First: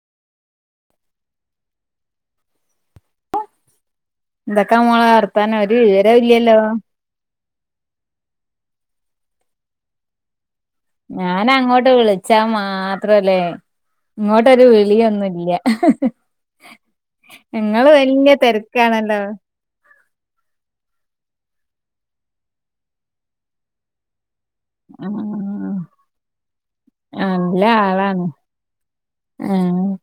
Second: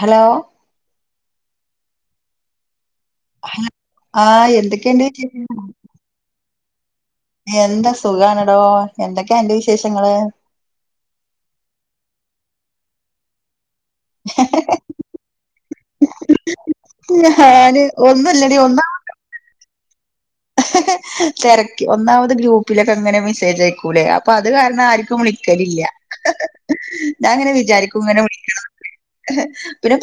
Hello ആ എന്തൊക്കാ മോളെ എന്തൊക്കെയുണ്ട് വർത്താനം ഒരു വിവരം ഇല്ലല്ലോ എന്താ സുഖണടോ എന്തൊക്കെയാ അന്റെ വിശേഷങ്ങള് ഞൻ അങ്ങോട്ട് വിളിച്ചാ മാത്രല്ലേ ഇങ്ങോട്ടൊരു വിളിയൊന്നുല്ല ഞാന് ങ്ങള് വല്യ ഒന്നുല്ലടി തിരക്കാണല്ലോ തിരക്കി ഒന്നാമത് ഗ്രൂപ്പിലൊക്കെ അങ്ങനെ മെസ്സേജ് അയക്കൂലേ അപ്പ അത് കാരണം ആർക്കും വിളിക്കലില്ല ആഹ് ഞാൻ അങ്ങനെ നല്ല വിചാരിക്കും ഇങ്ങനെ ആളാണ് വിളി ആ പിന്നെ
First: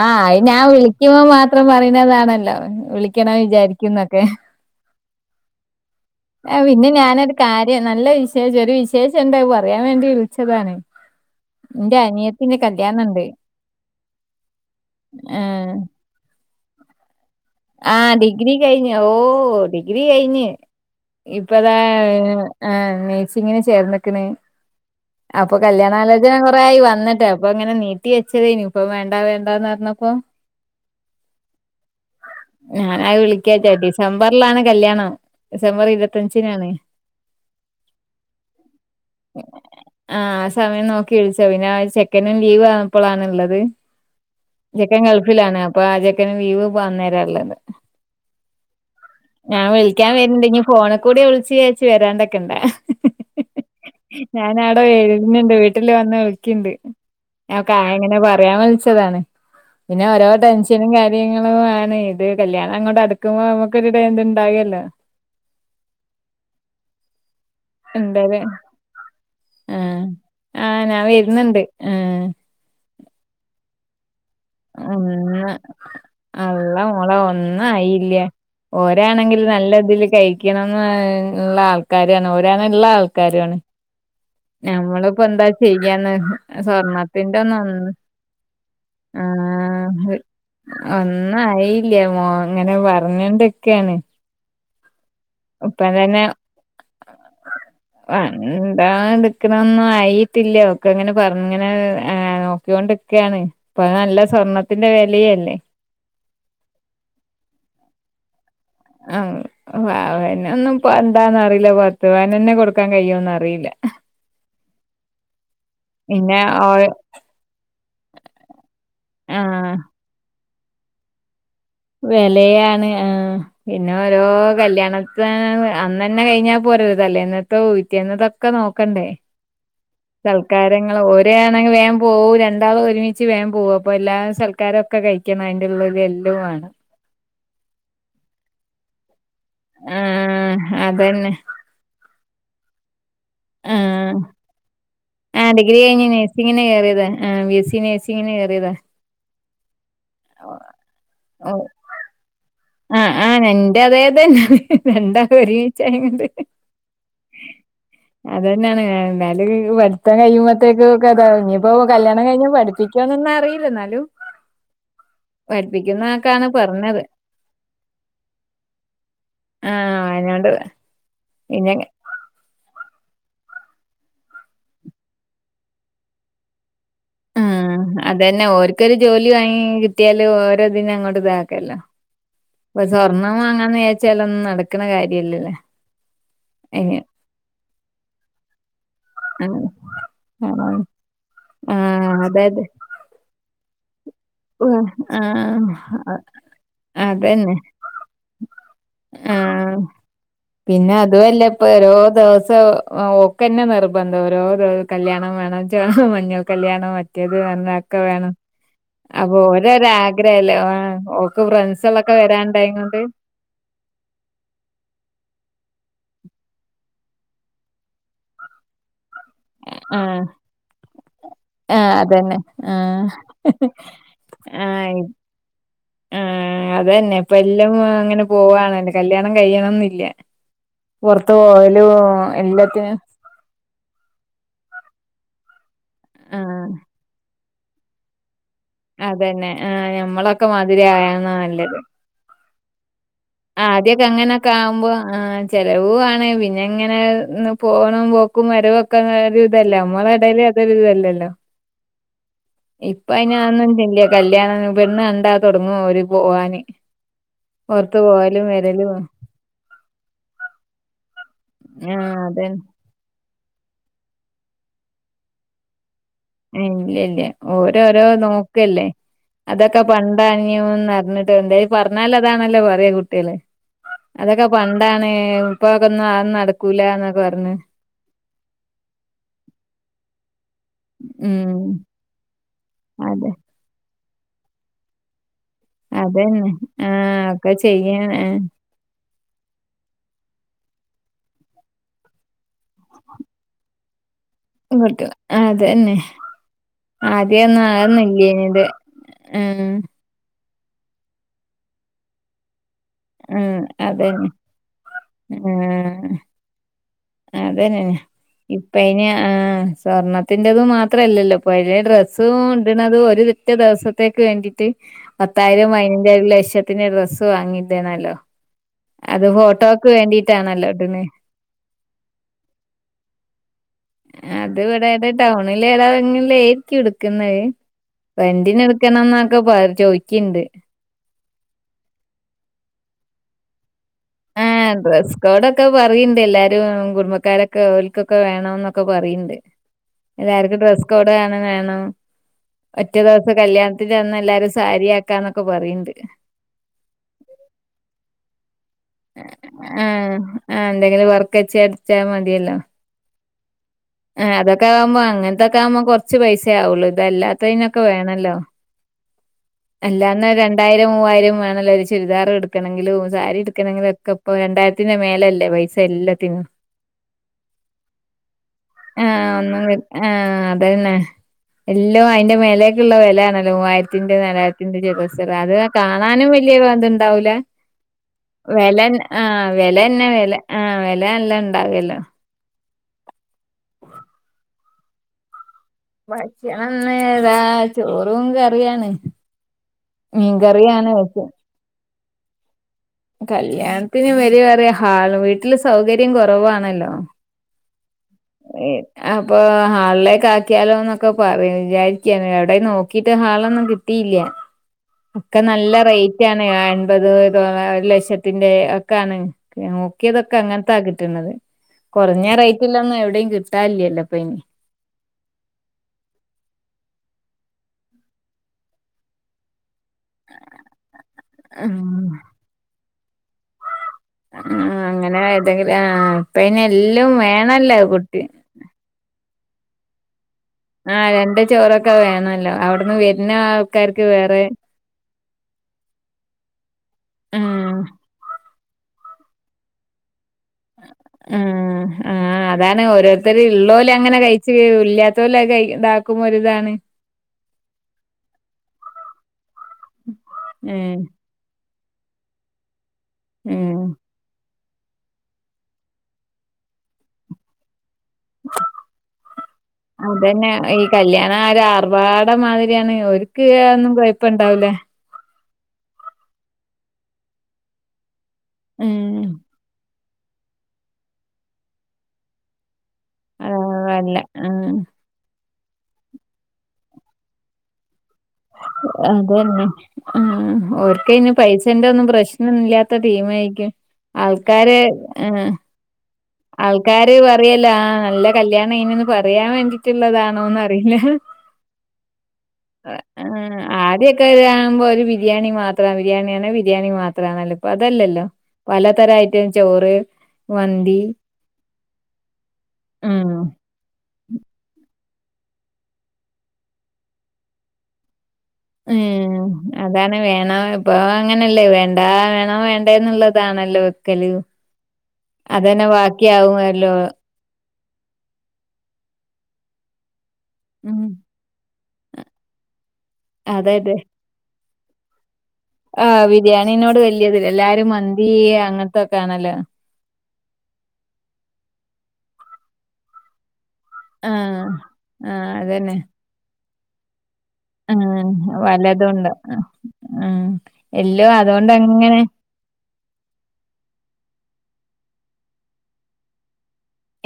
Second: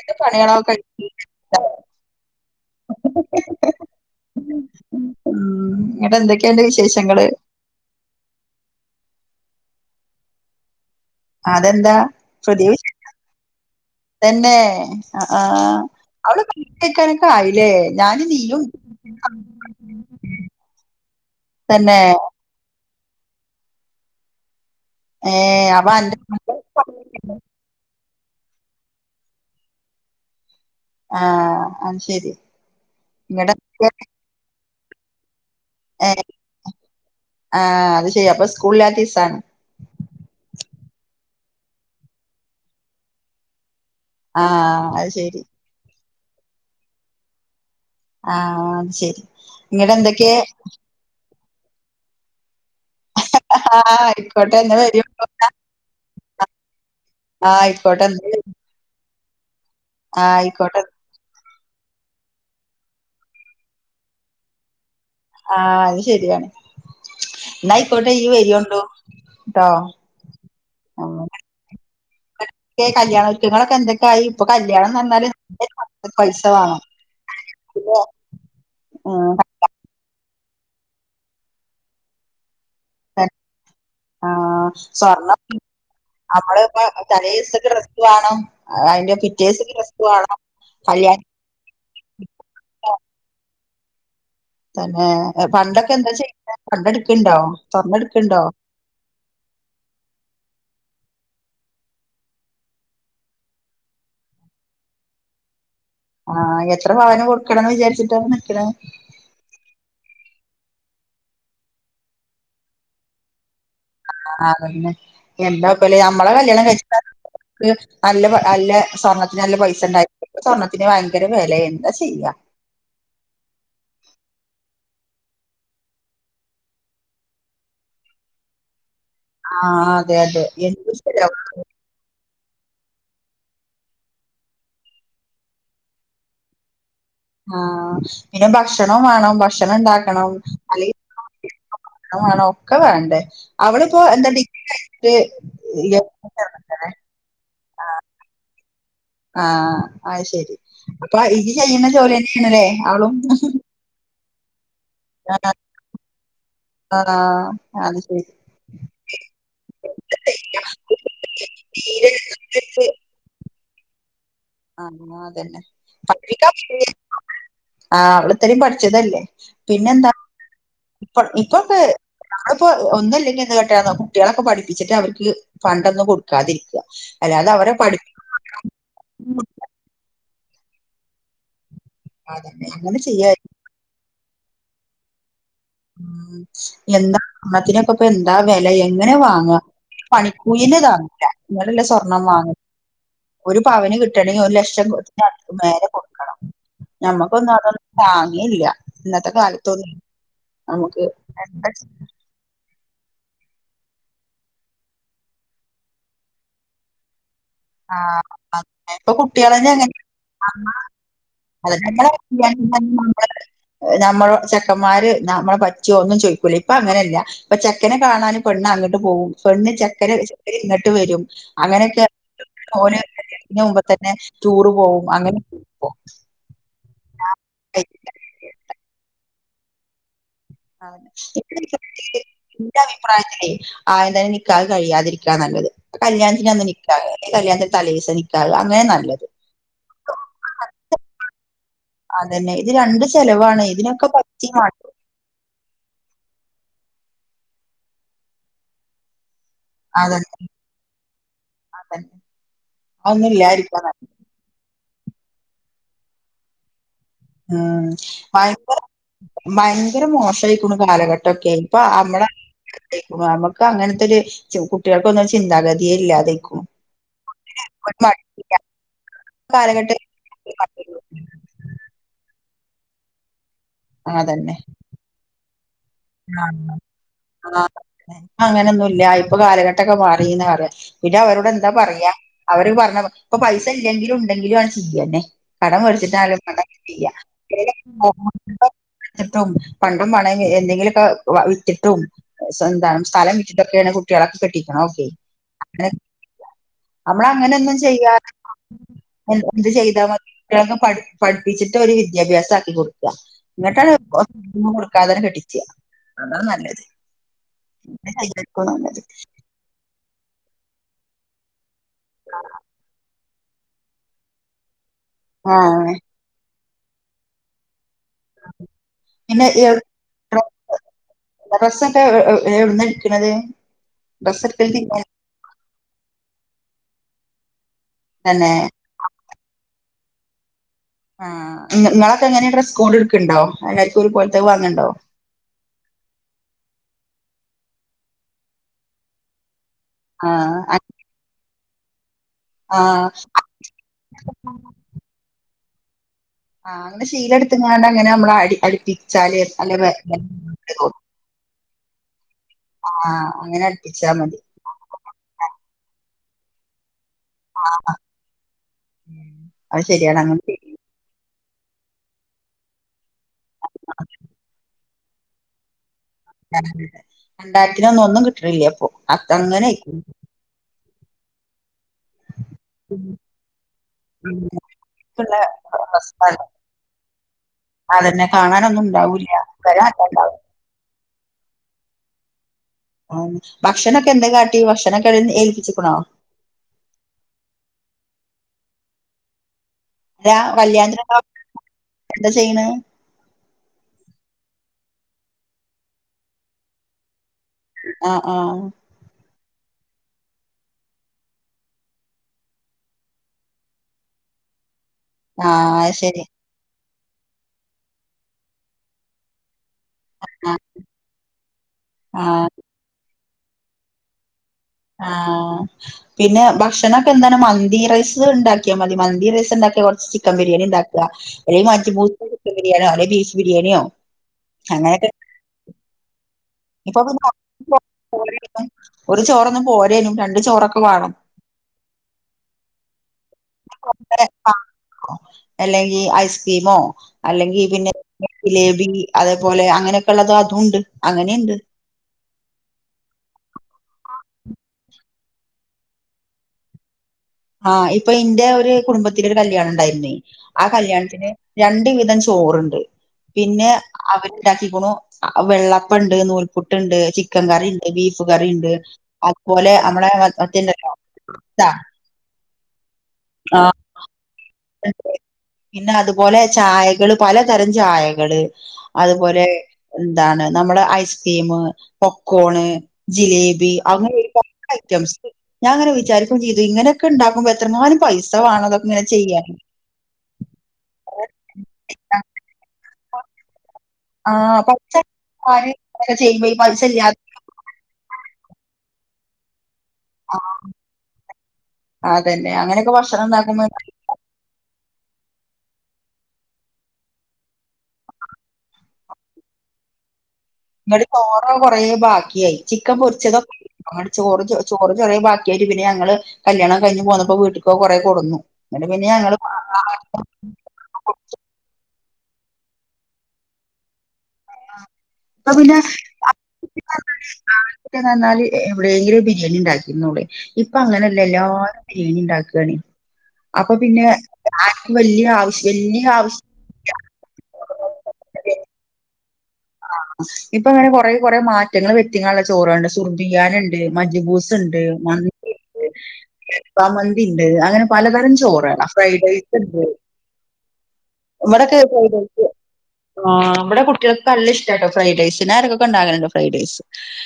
ആ അ ഞാൻ പണികളൊക്കെ കഴിഞ്ഞ്. വിളിക്കുമോ മാത്രം പറയുന്നതാണല്ലോ വിളിക്കണം വിചാരിക്കന്നൊക്കെ ഉം ഇങ്ങട്ട് ആ എന്തൊക്കെയുണ്ട് പിന്നെ വിശേഷങ്ങള് ഞാനൊരു കാര്യം നല്ല വിശേഷം ഒരു വിശേഷം ണ്ടായി പറയാൻ വേണ്ടി വിളിച്ചതാണ് അതെന്താ എന്റെ അനിയത്തിന്റെ പുതിയ വിശേഷം കല്യാണം ഉണ്ട് തന്നെ അ ആ അവള് ആയില്ലേ ആഹ ഞാനും ഡിഗ്രി നീയും കഴിഞ്ഞു ഓ ഡിഗ്രി കഴിഞ്ഞഞ് ഇപ്പതാ തന്നെ ആ നഴ്സിങ്ങിന് ചേർന്നക്കണ് ഏ അപ്പൊ അന്റെ കല്യാണാലോചന കൊറെ ആയി വന്നിട്ട് അപ്പൊ അങ്ങനെ നീ ട്ടി വെച്ചതേനി ഇപ്പ വേണ്ട വേണ്ടന്ന് പറഞ്ഞപ്പോ ആ [unintelligible] ഞാന ഇങ്ങടെ വിളിക്കാച്ച ഡിസംബറിലാണ് കല്യാണം ഡിസംബർ ഏ ഇരുപത്തഞ്ചിനാണ് ആ അത് ചെയെ അപ്പൊ സ്കൂളില ആത്തീസാണ് ന്ന ചെക്കനും ലീവ്പ്പോഴാണ്ുള്ളത് ആ ചെക്കൻ അത് ശരി ഗൾഫിലാണ് അ എ വീവ് പോന്നേരം ഉള്ളത് ആ അത് ശരി ഞാൻ ഇങ്ങടെ വിളിക്കാൻ എന്തൊക്കെ വരണ്ട് ഇനി ഫോണിൽ കൂടെ വിളിച്ചച്ച് ചച്ചു വരാണ്ടൊക്കെ ഇണ്ടാ ആ ആയിക്കോട്ടെ ഞൻ എന്നാ അവിടെ വരുണ്ടോ എഴുന്നുണ്ട് വീട്ടില് വന്ന് വിളിക്കിണ്ട് ഞമക്ക് ആ ആയിക്കോട്ടെ എങ്ങനെ എന്നാ വരൂ പറയാൻ വിളിച്ചതാണ് പിന്നെ ആ ഓരോ ആയിക്കോട്ടെ ടെൻഷനും കാര്യങ്ങളും ആ ഇത് കല്യാണം അങ്ങോട്ട അടുക്കുമ്പോ നമുക്കൊരിട എന്തുണ്ടാവല്ലോ ആ അത് ശരിയാണ് എന്നയിക്കോട്ടെ വരിോണ്ടോ ആ ആ ഞാൻ വരുന്നുണ്ട് ആ കല്യാണം ഒരുകങ്ങൾ എന്തൊക്കെയായി ഇപ്പൊ കല്യാണം എന്ന് പറഞ്ഞാല് അന്ന് നല്ല പൈസ അള്ള വേണം മോളെ ഒന്നു പിന്നെ ആയില്യ ഉം ഓരാണെങ്കില് നല്ലതില് കഴി ക്കണംന്ന് ള്ള ആൾക്കാരുആണ് ഓരാണെ ഇള്ള ആൾക്കാരുആണ് ആ സ്വർണം അമ്മള്പ്പ തലേ സ്വർണത്തിന്റെ ഒന്നും ദിസൊക്കേ ഒന്നും ഡ്രസ് വാണം അയ്ന്റെ പിറ്റേസ്ഥക്ക് ഡ്രസ്സ് വാണം ഒന്നു ആയീല്യാ മോ ഇങ്ങനെ പർഞ്ഞൂണ്ട്ക്കാണ് തന്നെ ഇപ്പ പണ്ടൊക്കെ എന്താ തന്നെ ചെയ്യ പണ്ടെടുക്കണ്ടോ സ്വർണ്ണെടുക്കണ്ടോ വാണ്ടാണ്ട്ക്ക്ണന്നാ ആയിട്ടില്ല ഓക്കങ്ങനെ പർഞ്ഞിങ്ങനെ നോക്യോണ്ട്ക്കാണ് ഇപ്പൊ നല്ല സ്വർണ്ണത്തിന്റെ വെലിയല്ലേ ആ എത്ര പവനം കൊടുക്കണംന്ന് വിചാരിച്ചിട്ടാണ് നിക്ക്ണേ ആ പവനൊന്നും ഇപ്പന്താന്നറീല പത്ത് പവനെന്നെ കൊടുക്കാൻ കഴിയോന്ന് അറീല ആ അതന്നെ എന്താപ്പലേ അമ്മളെ പിന്നെ കല്യാണം ഓ കഴിച്ച [unintelligible] നല്ല നല്ല സ്വർണ്ണത്തിന് നല്ല ആഹ് പൈസണ്ടായി ഇപ്പൊ സ്വർണത്തിന് ഭയങ്കര വില എന്താ ചെയ്യാ വെലയാണ് ആ പിന്നെ ഓരോ കല്യാണ ദ്യോനം അന്നന്നേ കഴിഞ്ഞാ പോരല്ലോ തലേന്നത്തോ പിറ്റേന്നത്തൊക്കെ നോക്കണ്ടേ ആഹ് അതെ അതെ എന്ത് സൽക്കാരങ്ങള് ചെലവാ ഓരാണെങ്കി വേം പോവും രണ്ട് ളും ഒരുമിച്ച് വേം പോവും അപ്പോ എല്ലാ സൽക്കാരൊക്കെ കഴിക്കണം ഐൻ്റുള്ള്ല് എല്യൊം വാണം ആ പിന്നെ ഭക്ഷണം വേണം ഭക്ഷണം ഇണ്ടാക്കണം ആഹ് അല്ലെ അതന്നെ വേണം ഒക്കെ വേണ്ടേ അവളിപ്പോ ആഹ് എന്താ ഡിഗ്രീ ആഹ് ഡിഗ്രി കഴിഞ്ഞ് നേഴ്സിങ്ങിന് [unintelligible] കേറിയതാ ആഹ് ബി എസ് സി നേഴ്സിങ്ങിന് കേറിയതാ ആ അത് ശെരി അപ്പൊ ഇയ്യ് ഓഹ് ചെയ്യ്ണ ജോലിന്നേണ്ലേ ആഹ് ആ എന്റെ അതേതന്നേണ് രണ്ടാളും ഒരുമീച്ചായോണ്ട് അ [unintelligible] അതന്നേണ് എന്നാലും പഠിത്തം കഴിയുമ്പോത്തേക്കൊക്കേ താവുഞ്ഞി ഇഞ്ഞിപ്പോ തീരെ കല്യാണം കഴിഞ്ഞ പഠിപ്പിക്കോ തൊന്നറീല ന്നാലും ആ അതന്നെ പഠിപ്പിക്കുന്നൊക്കാണ് പഠിപ്പിക്കാതി പറഞ്ഞത് [unintelligible] ആ അവള് ഇത്രീം പഠിച്ചതല്ലേ പിന്നെ ആഹ് എന്താ വയനാട് ഇപ്പൊ പിന്നെ ഇപ്പൊക്കെ ഞങ്ങള്പ്പോ ഒന്നുല്ലെങ്കി എന്ത് കാട്ടാന്നോ കുട്യാളൊക്കെ പഠിപ്പിച്ചിട്ട് അവർക്ക് പണ്ടൊന്നും കൊട്ക്കാതിരിക്കാ ആ അതന്നെ ഓര്ക്കൊരു ജോലി ക്ക് വാങ്ങി കിട്യാല് ഓരെ ഇതിന് അങ്ങോട്ട്താക്കല്ലോ അതന്നെ ഇപ്പം അങ്ങനെ സ്വർണം ചെയ്യായിരുന്നു വാങ്ങാന്ന് വിജാര്ച്ചാലൊന്നും നടക്ക്ണ കാര്യല്ലല്ലേ ഉം എന്താ സ്വർണത്തിനക്കപ്പൊ എന്താ വെല എങ്ങനെ വാങ്ങ ആഹ് പണിക്കൂല്യന്നെ താങ്ങൂല ഇങ്ങട്ടല്ലേ ആഹ് സ്വർണ്ണം വാങ്ങ അതായത് ഒരു പവന് കിട്ടണെങ്കി ഒരു ലക്ഷം ത്തിൻ്റടുത്ത് ആഹ് മേലെ കൊട്ക്കണം ഞമ്മക്കൊന്നും അതന്നെ അതൊന്നും താങ്ങില്ല ഇന്നത്തെ ആഹ് കാൽത്തൊന്നും പിന്നെ അതുഅല്ല ഇപ്പൊ ഓരോ ദിവസ ആ ഓക്കെന്നെ നിർബന്ധം ഓരോ കല്യാണം വേണം ചൊ മഞ്ഞൾ കല്യാണം മറ്റേ ഏത് തന്നെ ആ, ആക്കെ വേണം അങ്ങനെ. ഇപ്പൊ അപ്പൊ കുട്യാളന്നെ ഓരോരാഗ്രഹല്ലേ [unintelligible] ആഹ് ഓക്ക് ഫ്രണ്ട്സുകളൊക്കെ വരാണ്ടായിങ്ങോണ്ട് നമ്മള് ചെക്കന്മാര് നമ്മ പറ്റിയോ ഒന്നും ചോയ്ക്കൂല ഇപ്പൊ അങ്ങനെല്ല ഇപ്പ ചെക്കനെ കാണാന് പെണ്ണ് അങ്ങട്ട് പോവും പെണ്ണ് ചെക്കനെ ആഹ് [unintelligible] ഇങ്ങട്ട് വെരും ആഹ് അങ്ങനൊക്കെ അതന്നെ ഓന് ആഹ് ഇതിന് മുമ്പ്തന്നെ ടൂറ് ആഹ് പോവും അങ്ങനൊക്കേനിപ്പം ആഹ് അതന്നെ ഇപ്പം എല്ലൊം അങ്ങനെ പോവാണല്ലോ കല്യാണം കഴിയണംന്നില്ല അതന്നെ പുറത്ത് പോവലും [unintelligible] ഇന്റെ എല്ലാത്തിനും അഭിപ്രായത്തിലേ ആദ്യതന്നെ നിക്കാഹ് കഴിയാതിരിക്കാ നല്ലത് കല്യാണത്തിൻ്റന്ന് ആഹ് നിക്കാഹ് ഈ കല്യാണത്തിന്റെ തലേസം നിക്കാ അതന്നെ ആ ഞമ്മളൊക്കെ മാതിരി ആയാന്നാ നല്ലത് അതന്നെ ഇത് രണ്ട് ചെലവാണ് ആ ആദ്യൊക്കെ ഇതിനൊക്കെ അങ്ങനെയൊക്കെ പൈസയും ആവുമ്പോ വാണ്ടേ ആ വരവുാണ് പിന്നെ ഇങ്ങനെ പോണംും പോക്കും മരവൊക്കെ ന ഇതല്ലേ നമ്മള അതന്നെ ഇടൽ അതൊരി ഇതല്ലല്ലോ അതന്നെ ഇപ്പ അതൊന്നും ഇല്ലാതിരിക്കാ നല്ലത് അയിന്ന്നുംണ്ടില്ല കല്യാണം പെട കണ്ടാ തുൊടങ്ങുവഓര് പോവാാന് ഉം ഓറത്ത് പോയാലും ഭയങ്കര വരലും ഭയങ്കര മോശമായിരിക്കണ് കാലഘട്ടൊക്കെ ഇപ്പൊ ആഹ് അമ്മടെ അതന്നെ. അങ്ങനത്തെ ഒരു കുട്ടികൾക്കൊന്ന ചിന്താഗതി ഇല്ല ഇല്ല ഓരോ ഒരു രോ മടിയില്ല നോക്കല്ലേ അതൊക്കെ കാലഘട്ട പണ്ടഞ്ഞുന്ന്റിഞ്ഞിട്ട് വണ്ട്ത് പറഞ്ഞാൽ അതാണല്ലോ പറയാ കുട്ടികല് അതൊക്കെ അതന്നെ പണ്ടാണ് ഇപ്പൊക്കെ ഒന്നും അന്നും നടക്കൂലന്നൊക്കെ പറഞ്ഞഞ് അങ്ങനെയൊന്നുമ ഇല്ല ഇപ്പൊ കാലഘട്ടൊക്കെ മാറിന്ന് പററ പിന്നെ അവരോട് ഉം. എന്താ പറയാ അവര് പറഞ്ഞ അതെ ഇപ്പൊ പൈസ ഇല്ലെങ്കിലും ഉണ്ടെങ്കിലും ആണ് ചെയ്യന്നെ കടം പടിച്ചിട്ടാലടി അതന്നെ ആഹ് ഒക്കെ ചെയ്യാൻ ആ പണ്ട എന്തെങ്കിലൊക്കെ വിട്ടിട്ടും എന്ത സ്ഥലം വിട്ടിട്ടൊക്കെയ ളക്ക് കെട്ടിക്കണം ഓക്കെ കിട്ടും അങ്ങനെ അതന്നെ നമ്മള അങ്ങനെ ആദ്യൊന്നും ഒന്നും അതൊന്നും ചെയ്യാ ഇല്ലേനിത് ആഹ് എന്ത് ചെയ്താ മതി പഠിപ്പിച്ചിട്ട് ഒരു വിദ്യാഭ്യാസ ആക്കി കൊടുു ആഹ് അതന്നെ എന്നങ്ങിട്ടാണ് കൊടുക്കാതന്നെ കെട്ടിച്ച അതാണ് നല്ലത് അതന്നെന്നെ ഇപ്പ നല്ലത് ഇന് ആ സ്വർണത്തിറതുും മാത്രല്ലല്ലോ പ ഡ്രസ്സും ഉണ്ടത് ഒരു തറ്റ ദിവസത്തേക്ക് വേണ്ടിട്ട് പത്തായിരം ആഹ് അൈന്റെ ഒരു ലക്ഷ പത്തിെ ഡ്രസ്സ് വാങ്ങിട്ടേല്ലോ അത് പിന്നെ ഫോട്ടോക്ക് വേണ്ടിട്ടാണല്ലോട്ടന് എവിടുന്നരിക്കുന്നത് അത് ഇവിടെ ഏത ടൗണില ഏതാങ്ങിലയിരിക്കും എടുക്കുന്നത് തന്നെ വെണ്ടിന എടുക്കണംന്നൊക്കെ ചോയ്ിക്കിണ്ട് ആ നിങ്ങളൊക്കെ എങ്ങനെയ സ്കൂൾ എടുക്കണ്ടോ ഒരു പോലത്തെ ആ വാങ്ങണ്ടോ ഡ്രസ്സ് കോഡൊക്കെ പറയണ്ട് എല്ലാരും കുടുംബക്കാരൊക്കെ ലക്കൊക്കെ വേണംന്നൊക്കെ പറയിണ്ട് ആ ഇതർക്ക്ും ആ ഡ്രെസ്സ് കോഡ് വണം വേണം ഒറ്റ ആ ദിവസ കല്യാണത്തിൽ ചന്ന എല്ലാരും സാരിയാക്കാന്നൊക്കെ പറയണ്ട് ആ അങ്ങെ ശീല എടുങ്ങാണ്ട് അങ്ങനെ നമ്മ ിച്ചാല് അല ടിച്ചാൽ മതിയല്ലോ അങ്ങനെ അടുപ്പിച്ചാ മതി അതൊക്കെ ആുമ്പോ അങ്ങനത്തൊക്കെ ആവുമ്പോ കുറു പൈസ ആുള്ളൂത് അതല്ലാത്തതിനൊക്കെ വേണല്ലോ അത് ശരിയാണ് അല്ലാന്ന അങ്ങനെ രണ്ടായിരം മൂവായിരം വേ നല്ലരു ചുരിദാർ എടുക്കണെിലും സാരി എടുക്കണെിലും ഒക്കെ ഇപ്പൊ രണ്ടായിരത്തിന്റെ മേലല്ലേ പൈസ എല്ലാം രണ്ടായിരത്തിനൊന്നും ഒന്നും കിട്ടണില്ല അപ്പൊ ആ അത് ഒന്ന അങ്ങനെ ആ അതന്നെ എല്ലോ അതിന്റെ മേലേക്കുള്ള വില ആണല്ലോ മൂവായിരത്തിന്റെ നാലായിരത്തിന്റെറെ ചിലസര അത് കാണാനും വലിയ എതു ഉണ്ടാവലേ അെ വിലന്ന ആ വിലന്നെ വില ആ വിലയല്ല ഉണ്ടാവല്ലോ ആ ഭക്ഷണൊക്കെ എന്തെ കാട്ടി ഭക്ഷണൊക്കെ ഏൽപ്പിച്ച ഭക്ഷണംന്ന് ഏതാ ചോറും കറിയാണ് ഉം അല്ല കറിയാന കല്യാണത്തിന് വെച്ച എന്താ എന്താ ചെയ്യണ കല്യാണത്തിനന് വരിേറിയ ഹാ വീട്ടില് സൗകര്യം കുറവാണല്ലോ ആഹ ആഹ അപ്പൊ ഹാളിലേക്ക് ആക്കിയാലോ എന്നൊക്കെ പറ വിചാരിക്ക എവിടെ നോക്കിട്ട് ഹാളൊന്നും കിട്ടിയില്ലേ [unintelligible] ഒക്കെ നല്ല ആഹ് റേറ്റ ശരി ആണ് എൺപത് ലക്ഷത്തിന്റെ ഒക്ക ആാണ് നോക്കിയതൊക്കെ ആഹ് അങ്ങനത്തൊ കിട്ടത് കുറഞ്ഞ ആഹ് റേറ്റല്ലന്ന് എവിടെയും ക താല എല്ല പനി ആഹ പിന്നെ ഭക്ഷണൊക്കെ എന്താണ് മന്തി റൈസ് ഉണ്ടാക്കിയാൽ മതി മന്തി റൈസ് ഉണ്ടാക്കിയ ചിക്കൻ ബിരിയാണി ഉണ്ടാക്കുക അല്ലേ മഞ്ു മൂസ ആഹ് ചിക്കൻ ബിരിയാണിയോ അെ ബഫ ബിരിയാണിയോ ആ അങ്ങനെയൊക്കെ അങ്ങനെ ഏതെങ്കിലും ആ അനെ ഇപ്പൊ എല്ലാം പിന്നെ വേണല്ലോ കുട്ടി പോുംണ്ട ആഹ രണ്ട ചോറൊക്കെ വേണല്ലോ അവിടുന്ന് വരുന്ന ആൾക്കാർക്ക് ഇങ്ങനെ വേറെ ആണോ? അല്ലെങ്കിൽ ഐസ്ക്രീമോ അല്ലെങ്കിൽ ആഹ് പിന്നെ ജിലേബി അതേപോലെ അങ്ങനെയൊക്കെയുള്ളള്ള ഉം ആ അതാണ് ഓരോരുത്തർ ഉള്ളല അങ്ങനെ കഴിച്ച ഇല്ലാത്തല ക ഇതാക്കുമ്പോരി ഇതാണ് ആഹ ഇപ്പൊ ഇന്റെ ഒരു കുടുംബത്തി ഒരു കല്യാണം ഉണ്ടായിരുന്നേ ആ ഉം കല്യാണത്തിന് രണ്ട് വിധം ചോറുണ്ട് പിന്നെ ഉം അവര് ഉണ്ടാക്കിിക്കണ വെള്ളപ്പ ഉണ്ട് നൂൽപുട്ട ഉണ്ട് ചിക്കൻ കറി ഉണ്ട് ബീഫ് കറി ഉണ്ട് അതുപോലെ നമ്മടെ അതന്നെ മല്ല എ മാതിരിയാണ് ഒക്ക് ഒന്നും കൊഴപ്പം ഇണ്ടാവലേ ഉണ്ട്. പിന്നെ അതുപോലെ ചായകള് പലതരം ചായകള് ഉം അതുപോലെ എന്താണ് നമ്മള് ഐസ്ക്രീം പോകോണ് ജിലേബി അങ്ങനെൊ അതല്ല ഒരു പല ഉം ഐറ്റംസ് ഞാൻ അങ്ങനെ വിചാരിക്കം ചെയ്തു ഇങ്ങനെയൊക്കെ ഉണ്ടാക്കുമ്പോ എത്രനാലും അതന്നെ ആ ഓക്ക ഇനി പൈസന്റെ ഒന്നും പ്രശ്നല്ലാത്ത ഇ ടീം ആയിരിക്കും ആ ആൾക്കാര് പൈസ ഏ കാര്യങ്ങളൊക്കെ ചെയ്യുമ്പോ ഈ പൈസ ആൾക്കാര് ഇല്ലാതെ പറയല്ല നല്ല കല്യാണം ഇനൊന്ന് പറയാൻ വേണ്ടി മറ്റുള്ളതാണോന്നറിയില്ല അതന്നെ അങ്ങനെയൊക്കെ ഭക്ഷണം ഉണ്ടാക്കുമ്പോ ആരൊക്കെകുമ്പോ ഒരു ബിരിയാണി മാത്ര ബിരിയാണിയ ആണ ബിരിയാണി മാത്രം നല്ലപ്പ അതല്ലല്ലോ പലതരംയിട്ടും ചോറ് മന്തി കൊറ ബാക്കിയായി ചിക്കൻ ഉം പൊരിച്ചത ചോറ് ചോറ് ചെറേ ബാക്കിയര് പിന്നെ ഞങ്ങള് കല്യാണം കഴിഞ്ഞ് പോന്നപ്പോ വീട്ടിൽക്ക കൊറെ കൊന്നു ഉം അതാണ് വേണ ഇപ്പൊ അങ്ങനെയല്ലേ വേണ്ട എന്താ വേണം വേണ്ട എന്നുള്ളതാണല്ലോ ല് ഇപ്പൊ പിന്നെ അതന്നെ ബാക്കിയാവുല്ലോ റ്റ നന്നാല് എവിടെയങ്കര ഒരു ബിരിയാണി ഉണ്ടാക്കിരരുന്നുൂളൂ ഇപ്പൊ ഉം അങ്ങനെയല്ല എല്ലാരും ണ ഉണ്ടണ അപ്പൊ പിന്നെ വ ആവശ്യ ആ് ബിരിയാണിനോട് വല്ിയതില്ല എല്ലാരും മന്തി അങ്ങനത്തെൊക്കെ ആണല്ലോ ആ ഇപ്പൊ അങ്ങനെ കൊറ കുറെ മാറ്റങ്ങൾ വ്യക്തിങ്ങുള്ള ചോറ ഉണ്ട് ശുർദിക്കാനുണ്ട് ആഹ് മജ്ജബൂസ്ണ്ട് മന്തി ആഹ് അതന്നെ. ണ്ട് ണ്ട് അങ്ങനെ ആഹ് പലതരം ചോറ ഫ്രൈഡ് പലതുണ്ട് റൈസ് ഇണ്ട് ആഹ് എല്ലും വടക്കേ അതോണ്ടങ്ങനെ [inaudible] ആഹ് ഇവിടെ കുട്ടികൾക്ക് നല്ല ഇഷ്ടട്ടോ ഫ്രൈഡ് റൈസ്. ഞാൻ എടക്കൊക്കെ ഉണ്ടാക്കലുണ്ട് ഫൈഡ് റൈസ്.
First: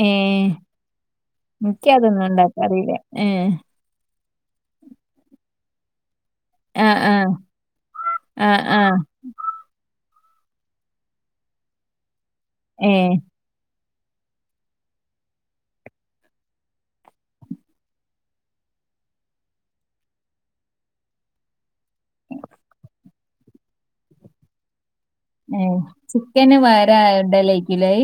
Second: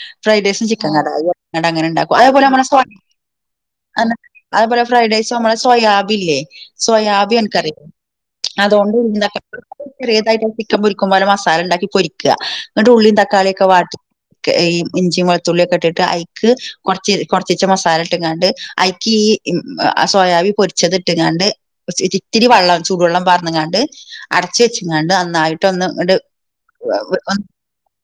ഏഹ് ഫ്രൈഡ് റൈസും ചിക്കൻ കടായി അങ്ങനെ ഉണ്ടാക്കും എനിക്കതൊന്നും അതേപോലെ നമ്മള സ്വാ ഉണ്ടാക്കാറില്ല. ഏഹ് അന്ന അത് പൊലെ ഫ്രൈഡ് റൈസും സോയ ആബി ഇല്ലേ ആഹ് സോയ ആഹ് ആബി അനകറിലെ ആഹ് ആഹ് അതുകൊണ്ടും ചെറിയതായിട്ട് ചിക്കൻ പൊരിക്കുമ്പ പോലെ മസാല ഉണ്ടാക്കി പൊരിക്കുക അങ്ങിട്ട ഏഹ് ഉള്ളിയും തക്കാളിയൊക്കെ വാട്ടി ഈ ഇഞ്ചി വെളുത്തുള്ളി ഒക്കെ ഇട്ടിട്ട് ഐക്ക് കൊറച്ച് കൊറച്ചിച്ചെ മസാല ഇട്ട്ങ്ങാണ്ട് അയ് ക്ക് ഈ ആ സോയാബി പൊരിച്ചത് ഇട്ട് കാണ്ട് ഇത്തിരി വെള്ളം ചൂടുവെള്ളം പാറ്ന്കാണ്ട് അടച്ച വെച്ചങ്ങാണ്ട് നന്നായിട്ട ഒന്ന് ഇ ഇ ഉണ്ട ലേക്കില്ലൈ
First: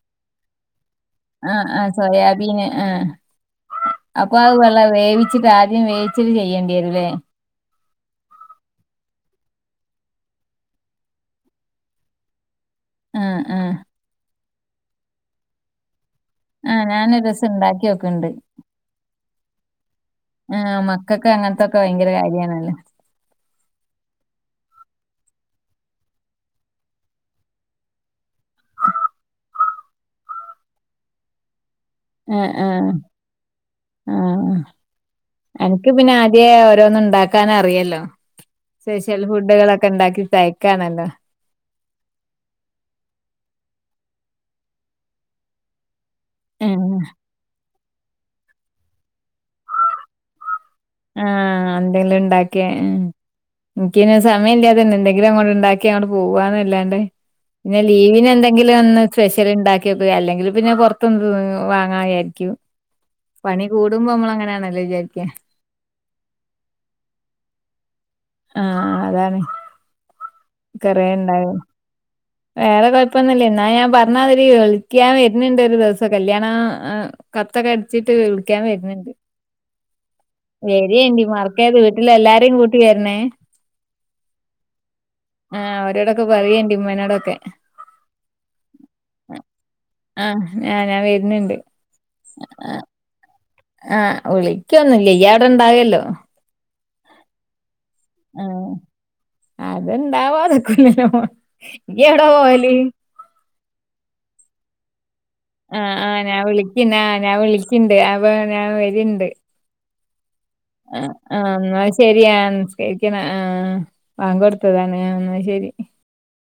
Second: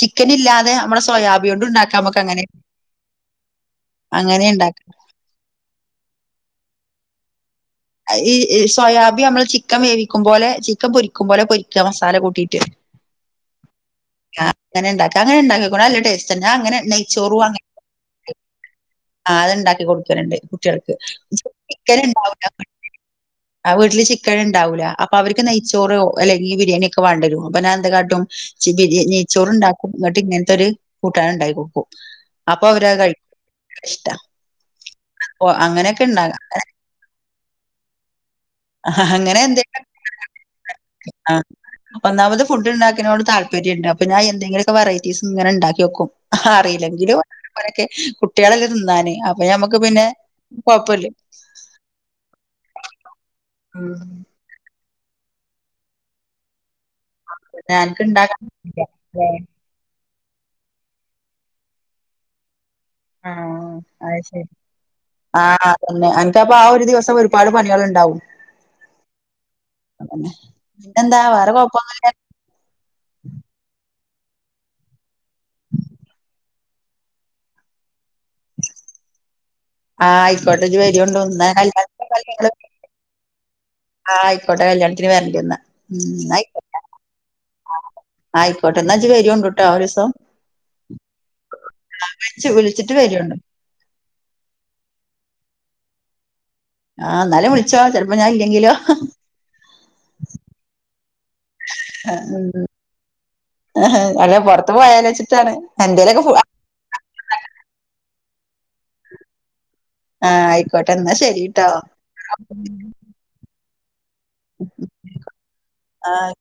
ചിക്കൻ ഇല്ലാതെ നമ്മടെ ആഹ ആഹ സോയാബീന് ആഹ അപ്പൊ അങ്ങനെ അത് വെള്ളം ഉണ്ടാക്കാം വേവിച്ചിട്ട് ആദ്യം വേവിച്ചിട്ട് ചെയ്യേണ്ടി വരുല്ലേ. ഈ ഇ സൊയാബി നമ്മള് ചിക്കൻ വേവിക്കും പോലെ ചിക്കൻ പൊരിക്കും പോലെ പൊരിക്കുക മസാല കൂട്ടിയിട്ട്. ആ ആ ആ അങ്ങനെ ഇണ്ടാക്ക അങ്ങനെ ഉണ്ടാക്കിക്കോ നല്ല ടേസ്റ്റാ ഞാ അങ്ങനെ ആഹ് ഞാനൊരു നെയ്ച്ചോറ് ദിവസം വാങ്ങി ഉണ്ടാക്കി നോക്കണ്ട് ആ അത്ണ്ടാക്കി കൊടുക്കലുണ്ട് ആഹ് കുട്ടികൾക്ക് മക്കൾക്ക് ചി അങ്ങനത്തൊക്കെ ചിക്കൻ ഭയങ്കര ഉണ്ടാവില്ല. കാര്യാണല്ലോ ആ വീട്ടില് ചിക്കൻ ഇന് ണ്ടാവല അപ്പൊ അവർക്ക് നെയ്ച്ചോറ് അല്ലെങ്കിൽ ബിരിയാണി ഒക്കെ വേണ്ടരു അപ്പൊ ഞാ എന്ത് കാട്ടും ചി ബിരി നെയച്ചോറു ഉണ്ടാക്കും എന്നിട്ട് ഇങ്ങനത്തൊരു കൂട്ടാൻ ഉണ്ടായിക്കോട്ക്കും. ആ ആ ഇഷ്ടാ ആഹ് ഓ എനിക്ക് അങ്ങനെയൊക്കെ പിന്നെ ഉണ്ടാകാം ആദ്യേ ഓരോന്നും ഉണ്ടാക്കാന് അറിയല്ലോ. സ്പെഷ്യൽ അങ്ങനെ എന്തെങ്കിലും ഫുഡുകളൊക്കെ ഉണ്ടാക്കി തയ്ക്കാണല്ലോ. അപ്പൊന്നാമത് ഫുഡ്ണ്ടാക്കിനോട് താല്പര്യണ്ട് ഇപ്പ ഞാ എന്തെങ്കിലുമൊക്കെ വെററ്റീസ് ഇങ്ങനെണ്ടാക്കി നോക്കും ആഹ് ആറിയില്ലെങ്കിലും ങ്ങനക്കെ. കുട്ടികളെല്ലേ തിന്നാന് അപ്പൊ ഞമ്മക്ക് പിന്നെ കൊഴപ്പല്ല ആ എന്തെലും ഉണ്ടാക്കിയ എ ഉം എനിക്കിന്നെ സമയം ഇല്ല അതന്നെന്തെങ്കിലും അങ്ങോട്ട് ഉണ്ടാക്കി അങ്ങട്ട് പോവാന്നല്ലാ പിന്നെ അനക്ക് ലീവിന് ഇണ്ടാക്കാൻ എന്തെങ്കിലും ഒന്ന് ല്ലേ സ്പെഷ്യൽ ഉണ്ടാക്കിവ അല്ലെങ്കിൽ പിന്നെ പുറത്ത് [unintelligible] വാങ്ങായായിരിക്കും പണി ആഹ് കൂടുമ്പോ നമ്മള് അങ്ങനെയാണല്ലോ വിചാരിക്ക. അന്നെ എനിക്കപ്പ ആ ഒരു ദിവസം ഒരുപാട് പണികളുണ്ടാവും. ആ അതാണ്. കൊറേ ഇന്തെന്താ ഇണ്ടാവും വേറെ കുഴപ്പൊന്നുല്ല. വേറെ കുഴപ്പൊന്നില്ല എന്നാ ഞാൻ പറഞ്ഞ [unintelligible] വിളിക്കാൻ വരുന്നുണ്ട് ഒരു ദിവസം കല്യാണ അ കത്തൊക്കെ അടിച്ചിട്ട് വിളിക്കാൻ വരുന്നുണ്ട്. ആ ആയിക്കോട്ടെ ജ് വരുണ്ടു വരേണ്ടി മറക്കരുത് വീട്ടിലെ [unintelligible] ഇങ്ങള്. എല്ലാരേം കൂട്ടി വരണേ ആ ആയിക്കോട്ടെ കല്യാണത്തിന് വരണ്ടിന്ന് ആഹ് അവരോടൊക്കെ ന്നാ ആയിക്കോട്ടെ. പറയേണ്ടി ഉമ്മനോടൊക്കെ ആയിക്കോട്ടെ എന്നാജ് വരിയണ്ട്ട്ടോ ഒരുസം ആഹ് ആഹ് ഞാൻ വരുന്നുണ്ട് ആ വിളിച്ചു വിളിച്ചിട്ട് വരുണ്ടു ആ വിളിക്കൊന്നും ഇല്ല ഈയ് അവിടെ ഇണ്ടാവല്ലോ. ആ എന്നാലും വിളിച്ചോ ചെലപ്പോ ഞാൻ ഇല്ലെങ്കിലോ. അത് ണ്ടവത്താക്കൂലല്ലോ [unintelligible] ഈയെവിടെ ഉം പോവല് അല്ല പുറത്ത് പോയാലോച് - ആ ആ ഞാൻ വിളിക്കന് ആ ഞാൻ വിളിക്ക്ണ്ട് അപ്പൊ ഞാൻ വര്ണ്ട്. ആഹ് ആയിക്കോട്ടെ ആ ന്നാ ആ ശരിട്ടോ എന്നാ ശരി ആ നിസ്കരിക്കണ ആ വാങ്ക് കൊടുത്തതാണ് എന്നാ ശരി ആഹ്